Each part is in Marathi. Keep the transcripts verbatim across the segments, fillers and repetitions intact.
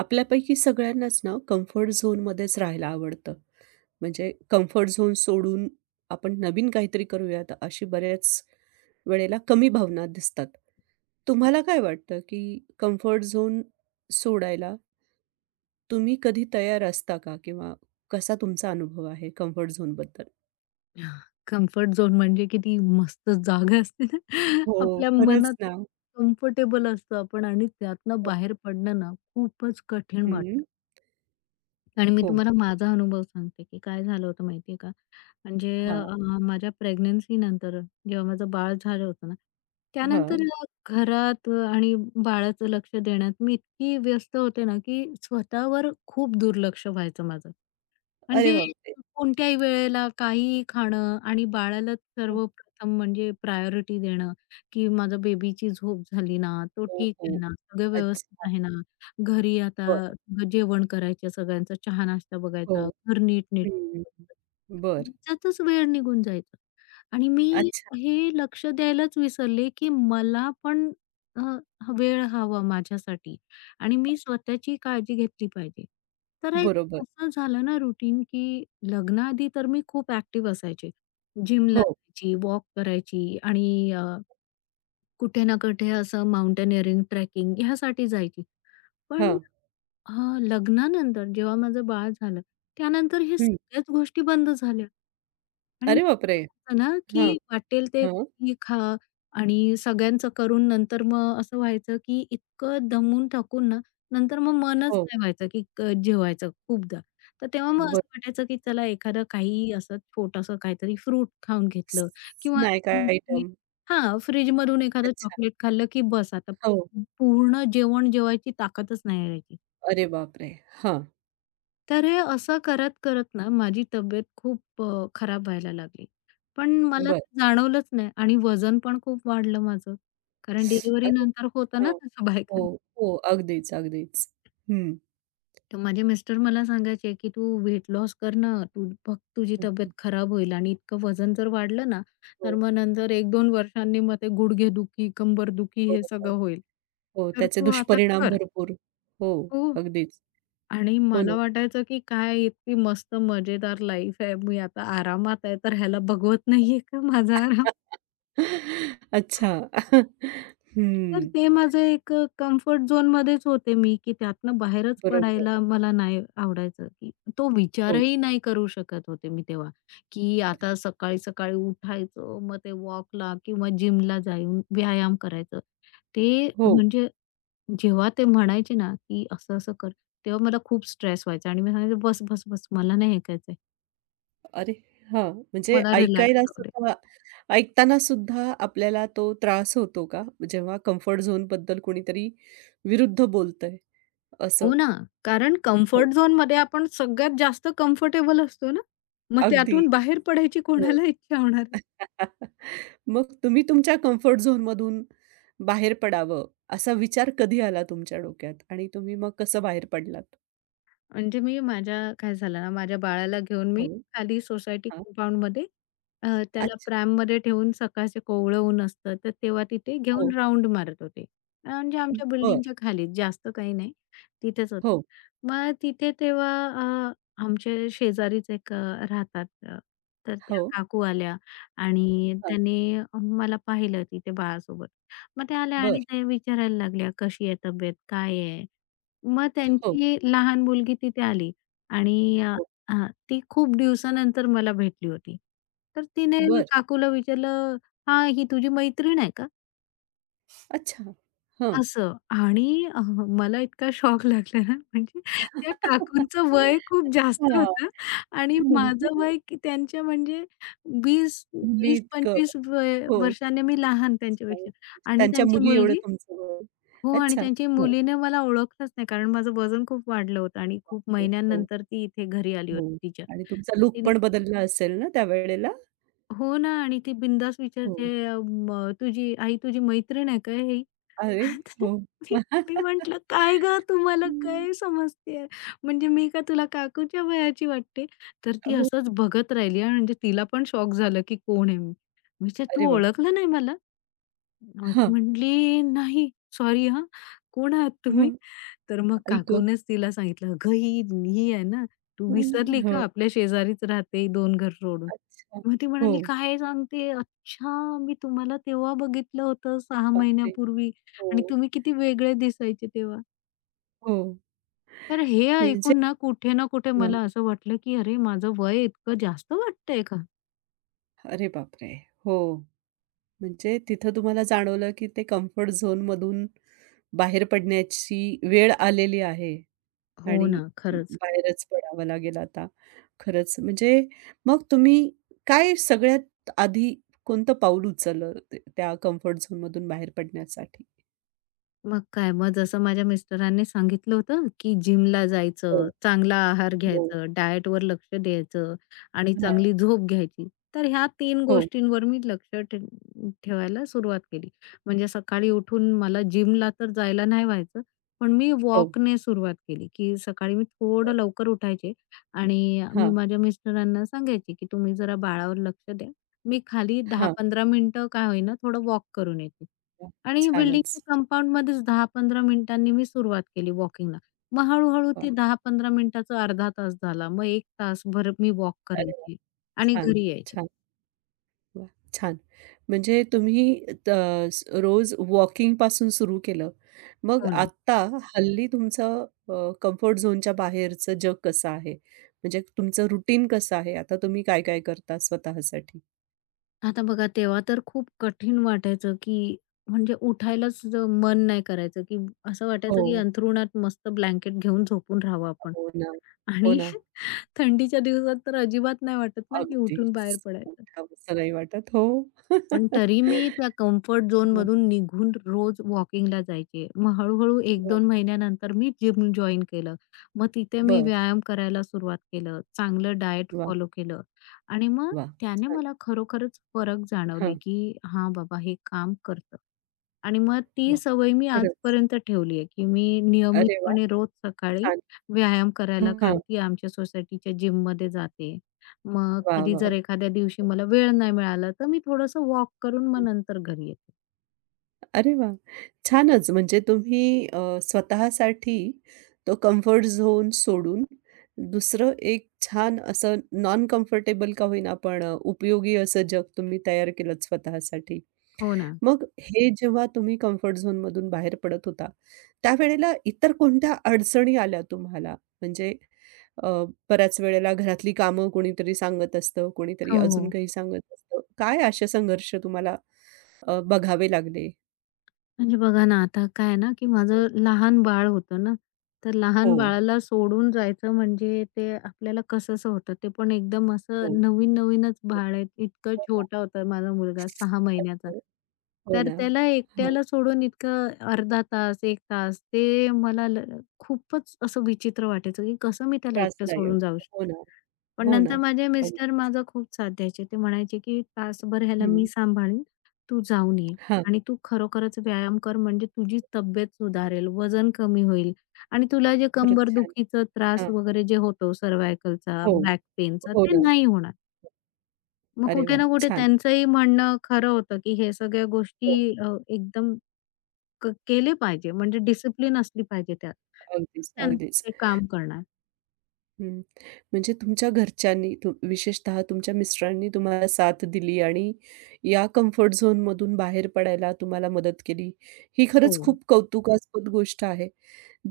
आपल्यापैकी सगळ्यांनाच ना कम्फर्ट झोनमध्येच राहायला आवडतं. म्हणजे कम्फर्ट झोन सोडून आपण नवीन काहीतरी करूयात अशी बऱ्याच वेळेला कमी भावना दिसतात. तुम्हाला काय वाटतं की कम्फर्ट झोन सोडायला तुम्ही कधी तयार असता का? किंवा कसा तुमचा अनुभव आहे कम्फर्ट झोनबद्दल? कम्फर्ट झोन म्हणजे किती मस्त जागा असते ना. हो, आपल्या खरंच मनात ना. एक कम्फर्टेबल असतं आपण आणि त्यातनं बाहेर पडणं ना खूपच कठीण हं, वाटतं. आणि मी हो. तुम्हाला माझा अनुभव सांगते, की काय झालं होतं माहिती का? म्हणजे हां, अ, माझ्या प्रेग्नन्सी नंतर जेव्हा माझं बाळ झालं होतं ना, त्यानंतर हां. हं. घरात आणि बाळाचं लक्ष देण्यात मी इतकी व्यस्त होते ना, की स्वतःवर खूप दुर्लक्ष व्हायचं माझं. अरे म्हणजे बापरे! कोणत्याही वेळेला काहीही खाणं आणि बाळाला हो, सर्वप्रथम म्हणजे प्रायोरिटी देणं, की माझ्या बेबीची झोप झाली ना, तो हो, ठीक आहे हो. ना, सगळं व्यवस्थित अच्छा. आहे ना, घरी आता बरं. जेवण करायचं सगळ्यांचा, चहा नाश्ता हो. बघायचा, घर नीट नीट हं. बरं. ह्याच्यातच वेळ निघून जायचा आणि मी हे लक्ष द्यायलाच विसरले, की मला पण अ, वेळ हवा माझ्यासाठी आणि मी स्वतःची काळजी घेतली पाहिजे. तर एक बरोबर. असं झालं ना रुटीन, की लग्नाआधी तर मी खूप ॲक्टिव्ह असायचे. जिमला हो. जायची, वॉक करायची आणि अ, कुठे ना कुठे असं माउंटेनिअरिंग, ट्रेकिंग ह्यासाठी जायची. पण हां. अ, लग्नानंतर जेव्हा माझं बाळ झालं, त्यानंतर हे हं. सगळ्याच गोष्टी बंद झाल्या. आणि मग अरे काय बापरे! व्हायचं ना, हां, की वाटेल ते हां. काही खा आणि सगळ्यांचं करून नंतर मग असं व्हायचं, की इतकं दमून थकून ना, नंतर मग मनच हो. नाही व्हायचं, की क जेवायचं खूपदा. तर तेव्हा मग बरं. असं वाटायचं, की चला एखादं काही असं छोटंसं काहीतरी फ्रूट खाऊन स घेतलं किंवा स्नॅक आयटम. हां, फ्रिजमधून एखादं अच्छा. चॉकलेट खाल्लं, की बस आता हो. पूर्ण जेवण जेवायची ताकदच नाही राहायची. अरे बापरे! हां. तर हे असं करत-करत ना माझी तब्येत खूप अ, खराब व्हायला लागली. पण मला बरं. ते जाणवलंच नाही आणि वजन पण खूप वाढलं माझं. कारण डिलिव्हरी अरे नंतर होतं हां. ना तसं हो, बायकांना. हो. अगदीच, अगदीच. हं. तर माझे मिस्टर मला सांगायचे, की "तू वेट लॉस कर ना, तू बघ तुझी हं, तब्येत हं. खराब होईल आणि इतकं वजन जर वाढलं ना, हो, तर मग नंतर एक दोन वर्षांनी मग ते गुडघेदुखी, कंबरदुखी हे बरोबर. सगळं होईल. हो, तर त्याचे तू आता दुष्परिणाम कर." भरपूर. हो, हो. अगदीच. आणि हो ना. मला वाटायचं, की काय इतकी मस्त मजेदार लाईफ आहे. मी आता आरामात आहे, तर ह्याला बघवत नाहीये का माझा आराम? अच्छा. तर हं. ते माझं एक अ, कम्फर्ट झोनमध्येच होते मी, की त्यातनं बाहेरच बरोबर. पडायला मला नाही आवडायचं, की तो हो. विचारही नाही करू शकत होते मी तेव्हा, की आता अरे सकाळी-सकाळी उठायचं, मग ते वॉकला किंवा जिमला जाऊन व्यायाम करायचं. ते हो. म्हणजे जेव्हा ते म्हणायचे ना, की असं-असं कर, तेव्हा मला खूप स्ट्रेस व्हायचा आणि मी सांगायचे, "बस, बस, बस मला नाही ऐकायचंय." अरे हां, म्हणजे मला रिलॅक्स ऐकायला राहू दे. सुद्धा ऐकताना सुद्धा आपल्याला तो त्रास होतो का? जेव्हा कम्फर्ट झोनबद्दल कोणीतरी विरुद्ध बोलतंय हो असं? ना, कारण हो, कम्फर्ट झोनमध्ये आपण सगळ्यात जास्त कम्फर्टेबल असतो ना, मग अगदी. त्यातून बाहेर पडायची हो. कोणाला इच्छा होणार? मग तुम्ही तुमच्या कम्फर्ट झोनमधून बाहेर पडावं असा विचार कधी आला तुमच्या डोक्यात आणि तुम्ही मग कसं बाहेर पडलात? म्हणजे मी माझ्या काय झालं ना, माझ्या बाळाला घेऊन मी हो, खाली सोसायटी हां. कंपाउंडमध्ये अ, त्याला अच्छा. प्रॅममध्ये ठेवून सकाळचे कोवळं ऊन असतं, तर तेव्हा तिथे घेऊन हो. राउंड मारत होते. अ, म्हणजे आमच्या बरं. बिल्डिंगच्या खाली जास्त काही नाही, तिथेच होते. हो, मग तिथे तेव्हा अ, आमचे शेजारीच एक अ, राहतात अ, तर हो. त्या काकू आल्या आणि हां. त्याने मला पाहिलं तिथे बाळासोबत. मग त्या आल्या बरं. आणि ते विचारायला लागल्या, "कशी आहे तब्येत? काय आहे?" मग हो, त्यांची लहान मुलगी तिथे आली आणि अ, हो. हां, ती खूप दिवसानंतर मला भेटली होती. तर तिने बरं. काकूला विचारलं, "हां, ही तुझी मैत्रीण आहे का?" अच्छा. हं. असं आणि अ, मला इतका शॉक लागला ना, म्हणजे हां. त्या काकूंचं वय खूप जास्त होतं आणि म्हणजे माझं वय की त्यांच्या म्हणजे 20 मुलीइतकं वीस पंचवीस वय हो. वर्षाने मी लहान हो. त्यांच्यापेक्षा म्हणजे आणि त्यांच्या त्यांची मुली एवढं मुलगी तुमचं वय. हो आणि अच्छा. त्यांची हो, मुलीने मला ओळखलंच नाही कारण माझं वजन खूप वाढलं होतं आणि खूप हो, हो, महिन्यांनंतर ती इथे घरी आली हो. होती तिच्या. आणि तुमचा तर लूक तिने पण बदलला असेल ना त्यावेळेला? हो ना आणि ती बिनधास्त हो. विचारते अ, म "तुझी आई तुझी मैत्रीण आहे का ही?" अरे! हो. तर मी मी म्हटलं, "काय गं तुम्हाला हं. काय समजतेय? म्हणजे मी काय तुला काकूच्या वयाची वाटते?" तर ती हो. असंच बघत राहिली हां, म्हणजे तिला पण शॉक झालं की कोण आहे मी? मी अरे "तू बापरे! ओळखलं नाही मला?" मग ती हां. म्हटली, "नाही, सॉरी हां. कोण आहात तुम्ही?" मग तर मग ऐकलं. काकूनेच तिला सांगितलं, "अगं ही ही आहे ना, तू हं. विसरली का? हो. आपल्या शेजारीच राहते दोन घर सोडून." अच्छा. मग ती हो. म्हणाली, "काय सांगते? अच्छा, मी तुम्हाला तेव्हा बघितलं होतं सहा बापरे! महिन्यापूर्वी आणि हो, तुम्ही किती वेगळे दिसायचे तेव्हा." हो. तर हे म्हणजे ऐकून ना कुठे ना कुठे हं. मला असं वाटलं, की अरे माझं वय इतकं जास्त वाटतंय का? अरे बापरे! हो. म्हणजे तिथं तुम्हाला जाणवलं, की ते कम्फर्ट झोनमधून बाहेर पडण्याची वेळ आलेली आहे हो आणि ना, खरंच. बाहेरच पडावं लागेल आता. खरंच म्हणजे मग तुम्ही काय सगळ्यात आधी कोणतं पाऊल उचललं ते त्या कम्फर्ट झोनमधून बाहेर पडण्यासाठी? मग काय, मग जसं माझ्या मिस्टरांनी सांगितलं होतं, की जिमला हो, जायचं, चांगला आहार हो. घ्यायचं, डायटवर लक्ष द्यायचं आणि हां. चांगली झोप घ्यायची. तर ह्या तीन हो, गोष्टींवर मी लक्ष ठे ठेवायला सुरुवात केली. म्हणजे सकाळी उठून मला जिमला तर जायला नाही व्हायचं, पण मी हो. वॉकने सुरुवात केली, की सकाळी मी थोडं लवकर उठायचे आणि मी हां, माझ्या मिस्टरांना सांगायचे, की तुम्ही जरा बाळावर लक्ष द्या. मी खाली हां. दहा पंधरा मिनिटं का होईना थोडं वॉक करून येते. वाह! आणि छानच. बिल्डिंगच्या कंपाउंडमध्येच दहा पंधरा मिनिटांनी मी सुरुवात केली वॉकिंगला. मग हळू-हळू वाह! ते दहा पंधरा मिनिटाचं अर्धा तास झाला. मग एक तास भर मी वॉक अरे वाह! करायची आणि हं. छान, घरी यायची. छान. वाह! छान. म्हणजे तुम्ही त स रोज वॉकिंगपासून सुरू केलं. मग हो ना. आत्ता हल्ली तुमचं अ, कम्फर्ट झोनच्या बाहेरचं जग कसं आहे? म्हणजे तुमचं रुटीन कसं आहे? आता तुम्ही काय-काय करता स्वतःसाठी? आता बघा तेव्हा तर खूप कठीण वाटायचं, की म्हणजे उठायलाच ज- मन नाही करायचं, की असं हो. वाटायचं, की अंथरुणात मस्त ब्लँकेट घेऊन झोपून राहावं आपण हो ना. हो आणि ना. थंडीच्या दिवसात तर अजिबात नाही वाटत ना, की उठून बाहेर अगदीच. पडायचं. उठावसं नाही वाटत. हो. पण तरी मी त्या कम्फर्ट हं, झोनमधून निघून रोज वॉकिंगला जायचे. मग हळू एक हं. दोन 2 महिन्यानंतर मी जिम जॉइन केलं. मग तिथे मी बरं. व्यायाम करायला सुरुवात केलं. चांगलं डाएट वाह! फॉलो केलं आणि मग वाह! त्याने छान. मला खरोखरच फरक जाणवले, हां. की हां, बाबा हे काम करतं. आणि मग ती वाह! सवय मी खरंच. आजपर्यंत ठेवली आहे, की मी अरे वाह! नियमितपणे रोज सकाळी छान. व्यायाम करायला हां. खालती आमच्या सोसायटीच्या जिममध्ये जाते. मग वाह! कधी जर वाह! एखाद्या दिवशी मला वेळ नाही मिळाला, तर मी थोडंसं वॉक करून मग नंतर घरी येते. अरे वाह! छानच म्हणजे तुम्ही अ, स्वतःसाठी तो कम्फर्ट झोन सोडून दुसरं एक छान असं नॉन कम्फर्टेबल का होईना पण अ, उपयोगी असं जग तुम्ही तयार केलंत स्वतःसाठी. हो ना. मग हे जेव्हा तुम्ही कम्फर्ट झोनमधून बाहेर पडत होता, त्यावेळेला इतर कोणत्या अडचणी आल्या तुम्हाला? म्हणजे अ, बऱ्याच वेळेला घरातली कामं कोणीतरी सांगत असतं, कोणीतरी हो, अजून हो. काही सांगत असतं. काय असे संघर्ष तुम्हाला अ, बघावे लागले? म्हणजे बघा ना, आता काय आहे ना, की माझं लहान बाळ होतं ना, तर हो. लहान बाळाला सोडून जायचं म्हणजे ते आपल्याला कसंसं होतं. ते पण एकदम हो, असं नवीन-नवीनच हो, बाळ आहे. इतकं हो ना. छोटा होता माझा मुलगा सहा आई महिन्याचा. गं! हो तर ना. त्याला हो, एकट्याला सोडून इतकं अर्धा तास, एक तास ते मला ल खूपच असं विचित्र वाटायचं, की कसं मी त्याला एकटं त्रासदायक. सोडून जाऊ हो शकते. ना, पण हो ना. नंतर माझे हो, मिस्टर माझा खूप साथ द्यायचे. ते म्हणायचे, की "तासभर ह्याला मी हं. सांभाळीन, तू जाऊन ये हां, आणि तू खरोखरच व्यायाम कर म्हणजे तुझी तब्येत सुधारेल, वजन कमी होईल आणि तुला जे खरंच छान. कंबरदुखीचा त्रास हां, वगैरे जे होतो सर्व्हायकलचा, हो, बॅक पेनचा हो ते ना. नाही होणार." मग अरे कुठे वाह! ना कुठे छान. त्यांचंही म्हणणं खरं होतं, की हे सगळ्या गोष्टी हो, अ, एकदम क केले पाहिजे म्हणजे डिसिप्लिन असली पाहिजे त्यात. अगदीच, त्यांचं अगदीच. ते काम करणार. हं. म्हणजे तुमच्या घरच्यांनी, तु विशेषतः तुमच्या मिस्टरांनी तुम्हाला साथ दिली आणि या कम्फर्ट झोनमधून बाहेर पडायला तुम्हाला मदत केली. ही खरंच हो. खूप कौतुकास्पद गोष्ट आहे.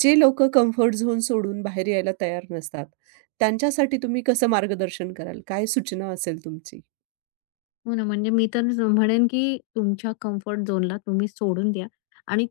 जे लोकं कम्फर्ट झोन सोडून बाहेर यायला तयार नसतात, त्यांच्यासाठी तुम्ही कसं मार्गदर्शन कराल? काय सूचना असेल तुमची? हो ना, म्हणजे मी तर ज म्हणेन, की तुमच्या कम्फर्ट झोनला तुम्ही सोडून द्या आणि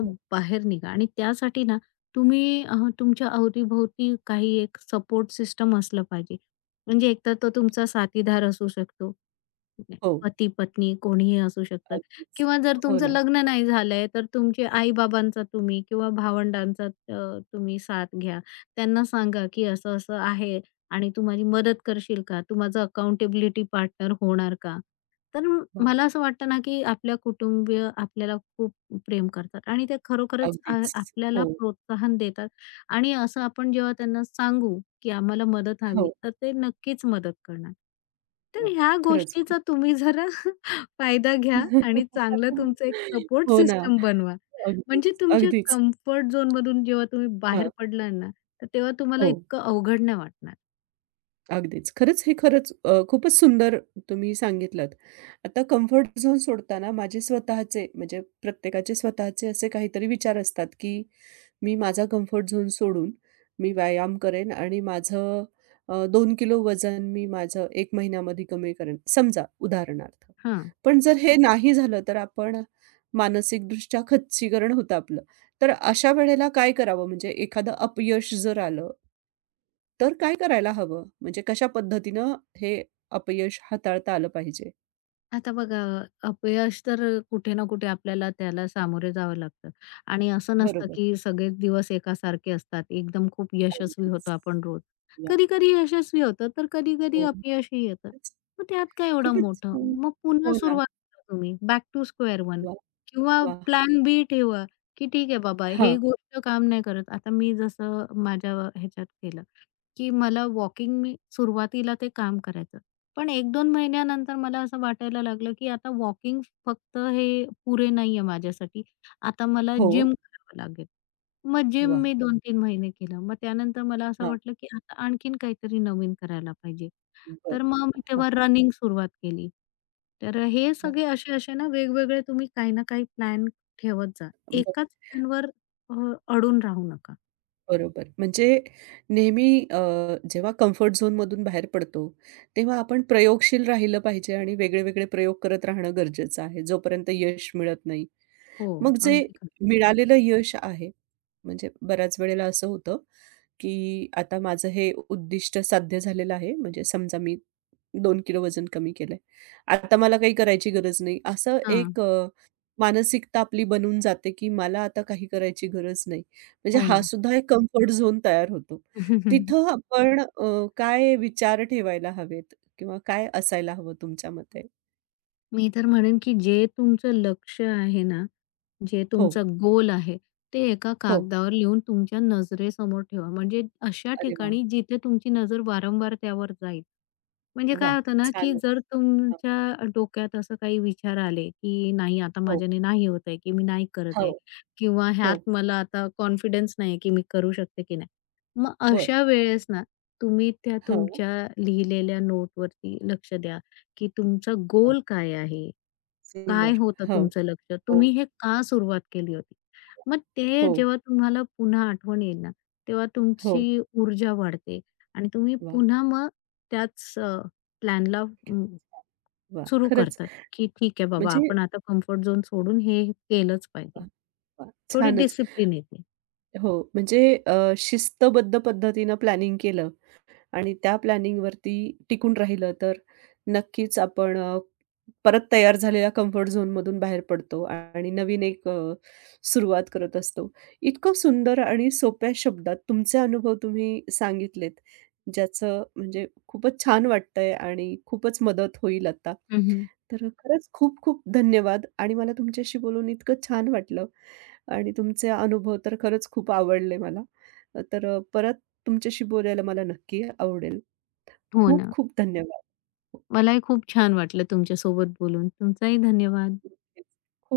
हो. बाहेर निघा आणि त्यासाठी ना तुम्ही अ, तुमच्या अवतीभोवती काही एक सपोर्ट सिस्टम असलं पाहिजे. म्हणजे एकतर तो तुमचा साथीदार असू शकतो, हो, पती-पत्नी कोणीही असू शकतं अगदीच. किंवा जर हो तुमचं ना. लग्न नाही झालंय, तर तुमचे आई-बाबांचा तुम्ही किंवा भावंडांचा अ, तुम्ही साथ घ्या. त्यांना सांगा, की असं-असं आहे आणि तू माझी मदत करशील का? तू माझा अकाउंटेबिलिटी पार्टनर होणार का? तर म- वाह! मला असं वाटतं ना, की आपल्या कुटुंबीय आपल्याला खूप प्रेम करतात आणि ते खरोखरच अ, अगदीच. आपल्याला हो, प्रोत्साहन देतात आणि असं आपण जेव्हा त्यांना सांगू, की आम्हाला मदत हवी, हो. तर ते नक्कीच मदत करणार. तर वाह! ह्या खरंच खूप. गोष्टीचा तुम्ही जरा फायदा घ्या आणि चांगलं तुमचं एक सपोर्ट हो ना. सिस्टम बनवा. अगदीच, म्हणजे तुमच्या अगदीच. कम्फर्ट झोनमधून जेव्हा तुम्ही बाहेर हां. पडलात ना, तर तेव्हा तुम्हाला हो. इतकं अवघड नाही वाटणार. अगदीच. खरंच हे खरंच अ, खूपच सुंदर तुम्ही सांगितलंत. आता कम्फर्ट झोन सोडताना माझे स्वतःचे म्हणजे प्रत्येकाचे स्वतःचे असे काहीतरी विचार असतात, की मी माझा कम्फर्ट झोन सोडून मी व्यायाम करेन आणि माझं अ, दोन किलो वजन मी माझं एका महिन्यामध्ये कमी करेन. समजा उदाहरणार्थ. हां. पण जर हे नाही झालं, तर आपण मानसिकदृष्ट्या खच्चीकरण होतं आपलं. तर अशा वेळेला काय करावं? म्हणजे एखादं अपयश जर आलं तर काय करायला हवं? म्हणजे कशा पद्धतीनं हे अपयश हाताळता आलं पाहिजे? आता बघा, अपयश तर कुठे ना कुठे आपल्याला त्याला सामोरे जावं लागतं आणि असं नसतं बरोबर. की सगळेच दिवस एकासारखे असतात. एकदम खूप यशस्वी अगदीच. होतो आपण रोज. वाह! कधी-कधी यशस्वी होतं, तर कधी-कधी हो. अपयशही येतं. खूपच मग त्यात काय एवढं खूपच मोठं? छान. मग पुन्हा हो ना. सुरुवात करा तुम्ही, बॅक टू स्क्वेअर वन वाह! किंवा वाह! प्लॅन बी ठेवा, की ठीक आहे बाबा, हे हां. गोष्ट काम नाही करत. आता मी जसं माझ्या ह्याच्यात केलं, की मला वॉकिंग मी सुरुवातीला ते काम करायचं. पण एक दोन महिन्यानंतर मला असं वाटायला लागलं, की आता वॉकिंग फक्त हे पुरे नाहीये माझ्यासाठी. आता मला हो. जिम करावं लागेल. मग जिम वाह! मी दोन तीन महिने केलं. मग त्यानंतर मला असं हां. वाटलं, की आता आणखीन काहीतरी नवीन करायला पाहिजे. बरं. तर मग मी हां. तेव्हा रनिंग सुरुवात केली. तर हे वाह! सगळे असे-असे ना वेगवेगळे तुम्ही काही ना काही प्लॅन ठेवत जा. बरं. एकाच प्लॅनवर अडून राहू नका. बरोबर. म्हणजे नेहमी अ, जेव्हा कम्फर्ट झोनमधून बाहेर पडतो, तेव्हा आपण प्रयोगशील राहिलं पाहिजे आणि वेगळे-वेगळे प्रयोग करत राहणं गरजेचं आहे, जोपर्यंत यश मिळत नाही. हो, मग जे अगदी खरं. मिळालेलं यश आहे, म्हणजे बऱ्याच वेळेला असं होतं की आता माझं हे उद्दिष्ट साध्य झालेलं आहे. म्हणजे समजा मी दोन किलो वजन कमी केलंय. आता मला काही करायची गरज नाही. असं हां, एक अ, मानसिकता आपली बनून जाते, की मला आता काही करायची गरज नाही. म्हणजे हो हा ना. सुद्धा एक कम्फर्ट झोन तयार होतो. तिथं आपण अ, काय विचार ठेवायला हवेत किंवा काय असायला हवं तुमच्या मते? मी तर म्हणेन, की जे तुमचं लक्ष आहे ना, जे हो, तुमचा गोल आहे, ते एका हो. कागदावर लिहून तुमच्या नजरेसमोर ठेवा. म्हणजे अशा अरे वाह! ठिकाणी जिथे तुमची नजर वारंवार त्यावर जाईल. म्हणजे काय वाह! होतं ना, की छानच. जर हां. तुमच्या डोक्यात असं काही विचार आले, की नाही आता हो, माझ्याने नाही होत आहे, की मी नाही करत हो, आहे किंवा हो. ह्यात मला आता कॉन्फिडन्स नाही आहे, की मी करू शकते की नाही. मग बरं. अशा वेळेस ना, तुम्ही त्या हां. तुमच्या लिहिलेल्या नोटवरती लक्ष द्या, की तुमचा वाह! गोल काय आहे? काय सुंदर. होतं हो, तुमचं लक्ष्य? हो, तुम्ही हे का सुरुवात केली होती? मग ते हो. जेव्हा तुम्हाला पुन्हा आठवण येईल ना, तेव्हा हो, तुमची ऊर्जा वाढते आणि तुम्ही वा, पुन्हा मग त्याच प्लॅनला किती छान. वाह! सुरू खरंच करतात, की ठीक आहे बाबा म्हणजे आपण आता कम्फर्ट झोन सोडून हे केलंच पाहिजे. वाह, वाह! थोडी छानच. डिसिप्लिन येते. हो, म्हणजे अ, शिस्तबद्ध पद्धतीनं प्लॅनिंग केलं आणि त्या प्लॅनिंगवरती टिकून राहिलं तर नक्कीच आपण अ, परत तयार झालेल्या कम्फर्ट झोनमधून बाहेर पडतो आणि नवीन एक अ, सुरुवात करत असतो. इतकं सुंदर आणि सोप्या शब्दात तुमचे अनुभव तुम्ही सांगितलेत, ज्याचं म्हणजे खूपच छान वाटतंय आणि खूपच मदत होईल आता. हं, हं. तर खरंच खूप खूप धन्यवाद आणि मला तुमच्याशी बोलून इतकं छान वाटलं. आणि तुमचे अनुभव तर खरंच खूप आवडले मला. अ, तर अ, परत तुमच्याशी बोलायला मला नक्की आवडेल. हो खूप ना. खूप धन्यवाद. हो, मलाही खूप छान वाटलं तुमच्यासोबत बोलून. तुमचाही धन्यवाद. नक्कीच. खूप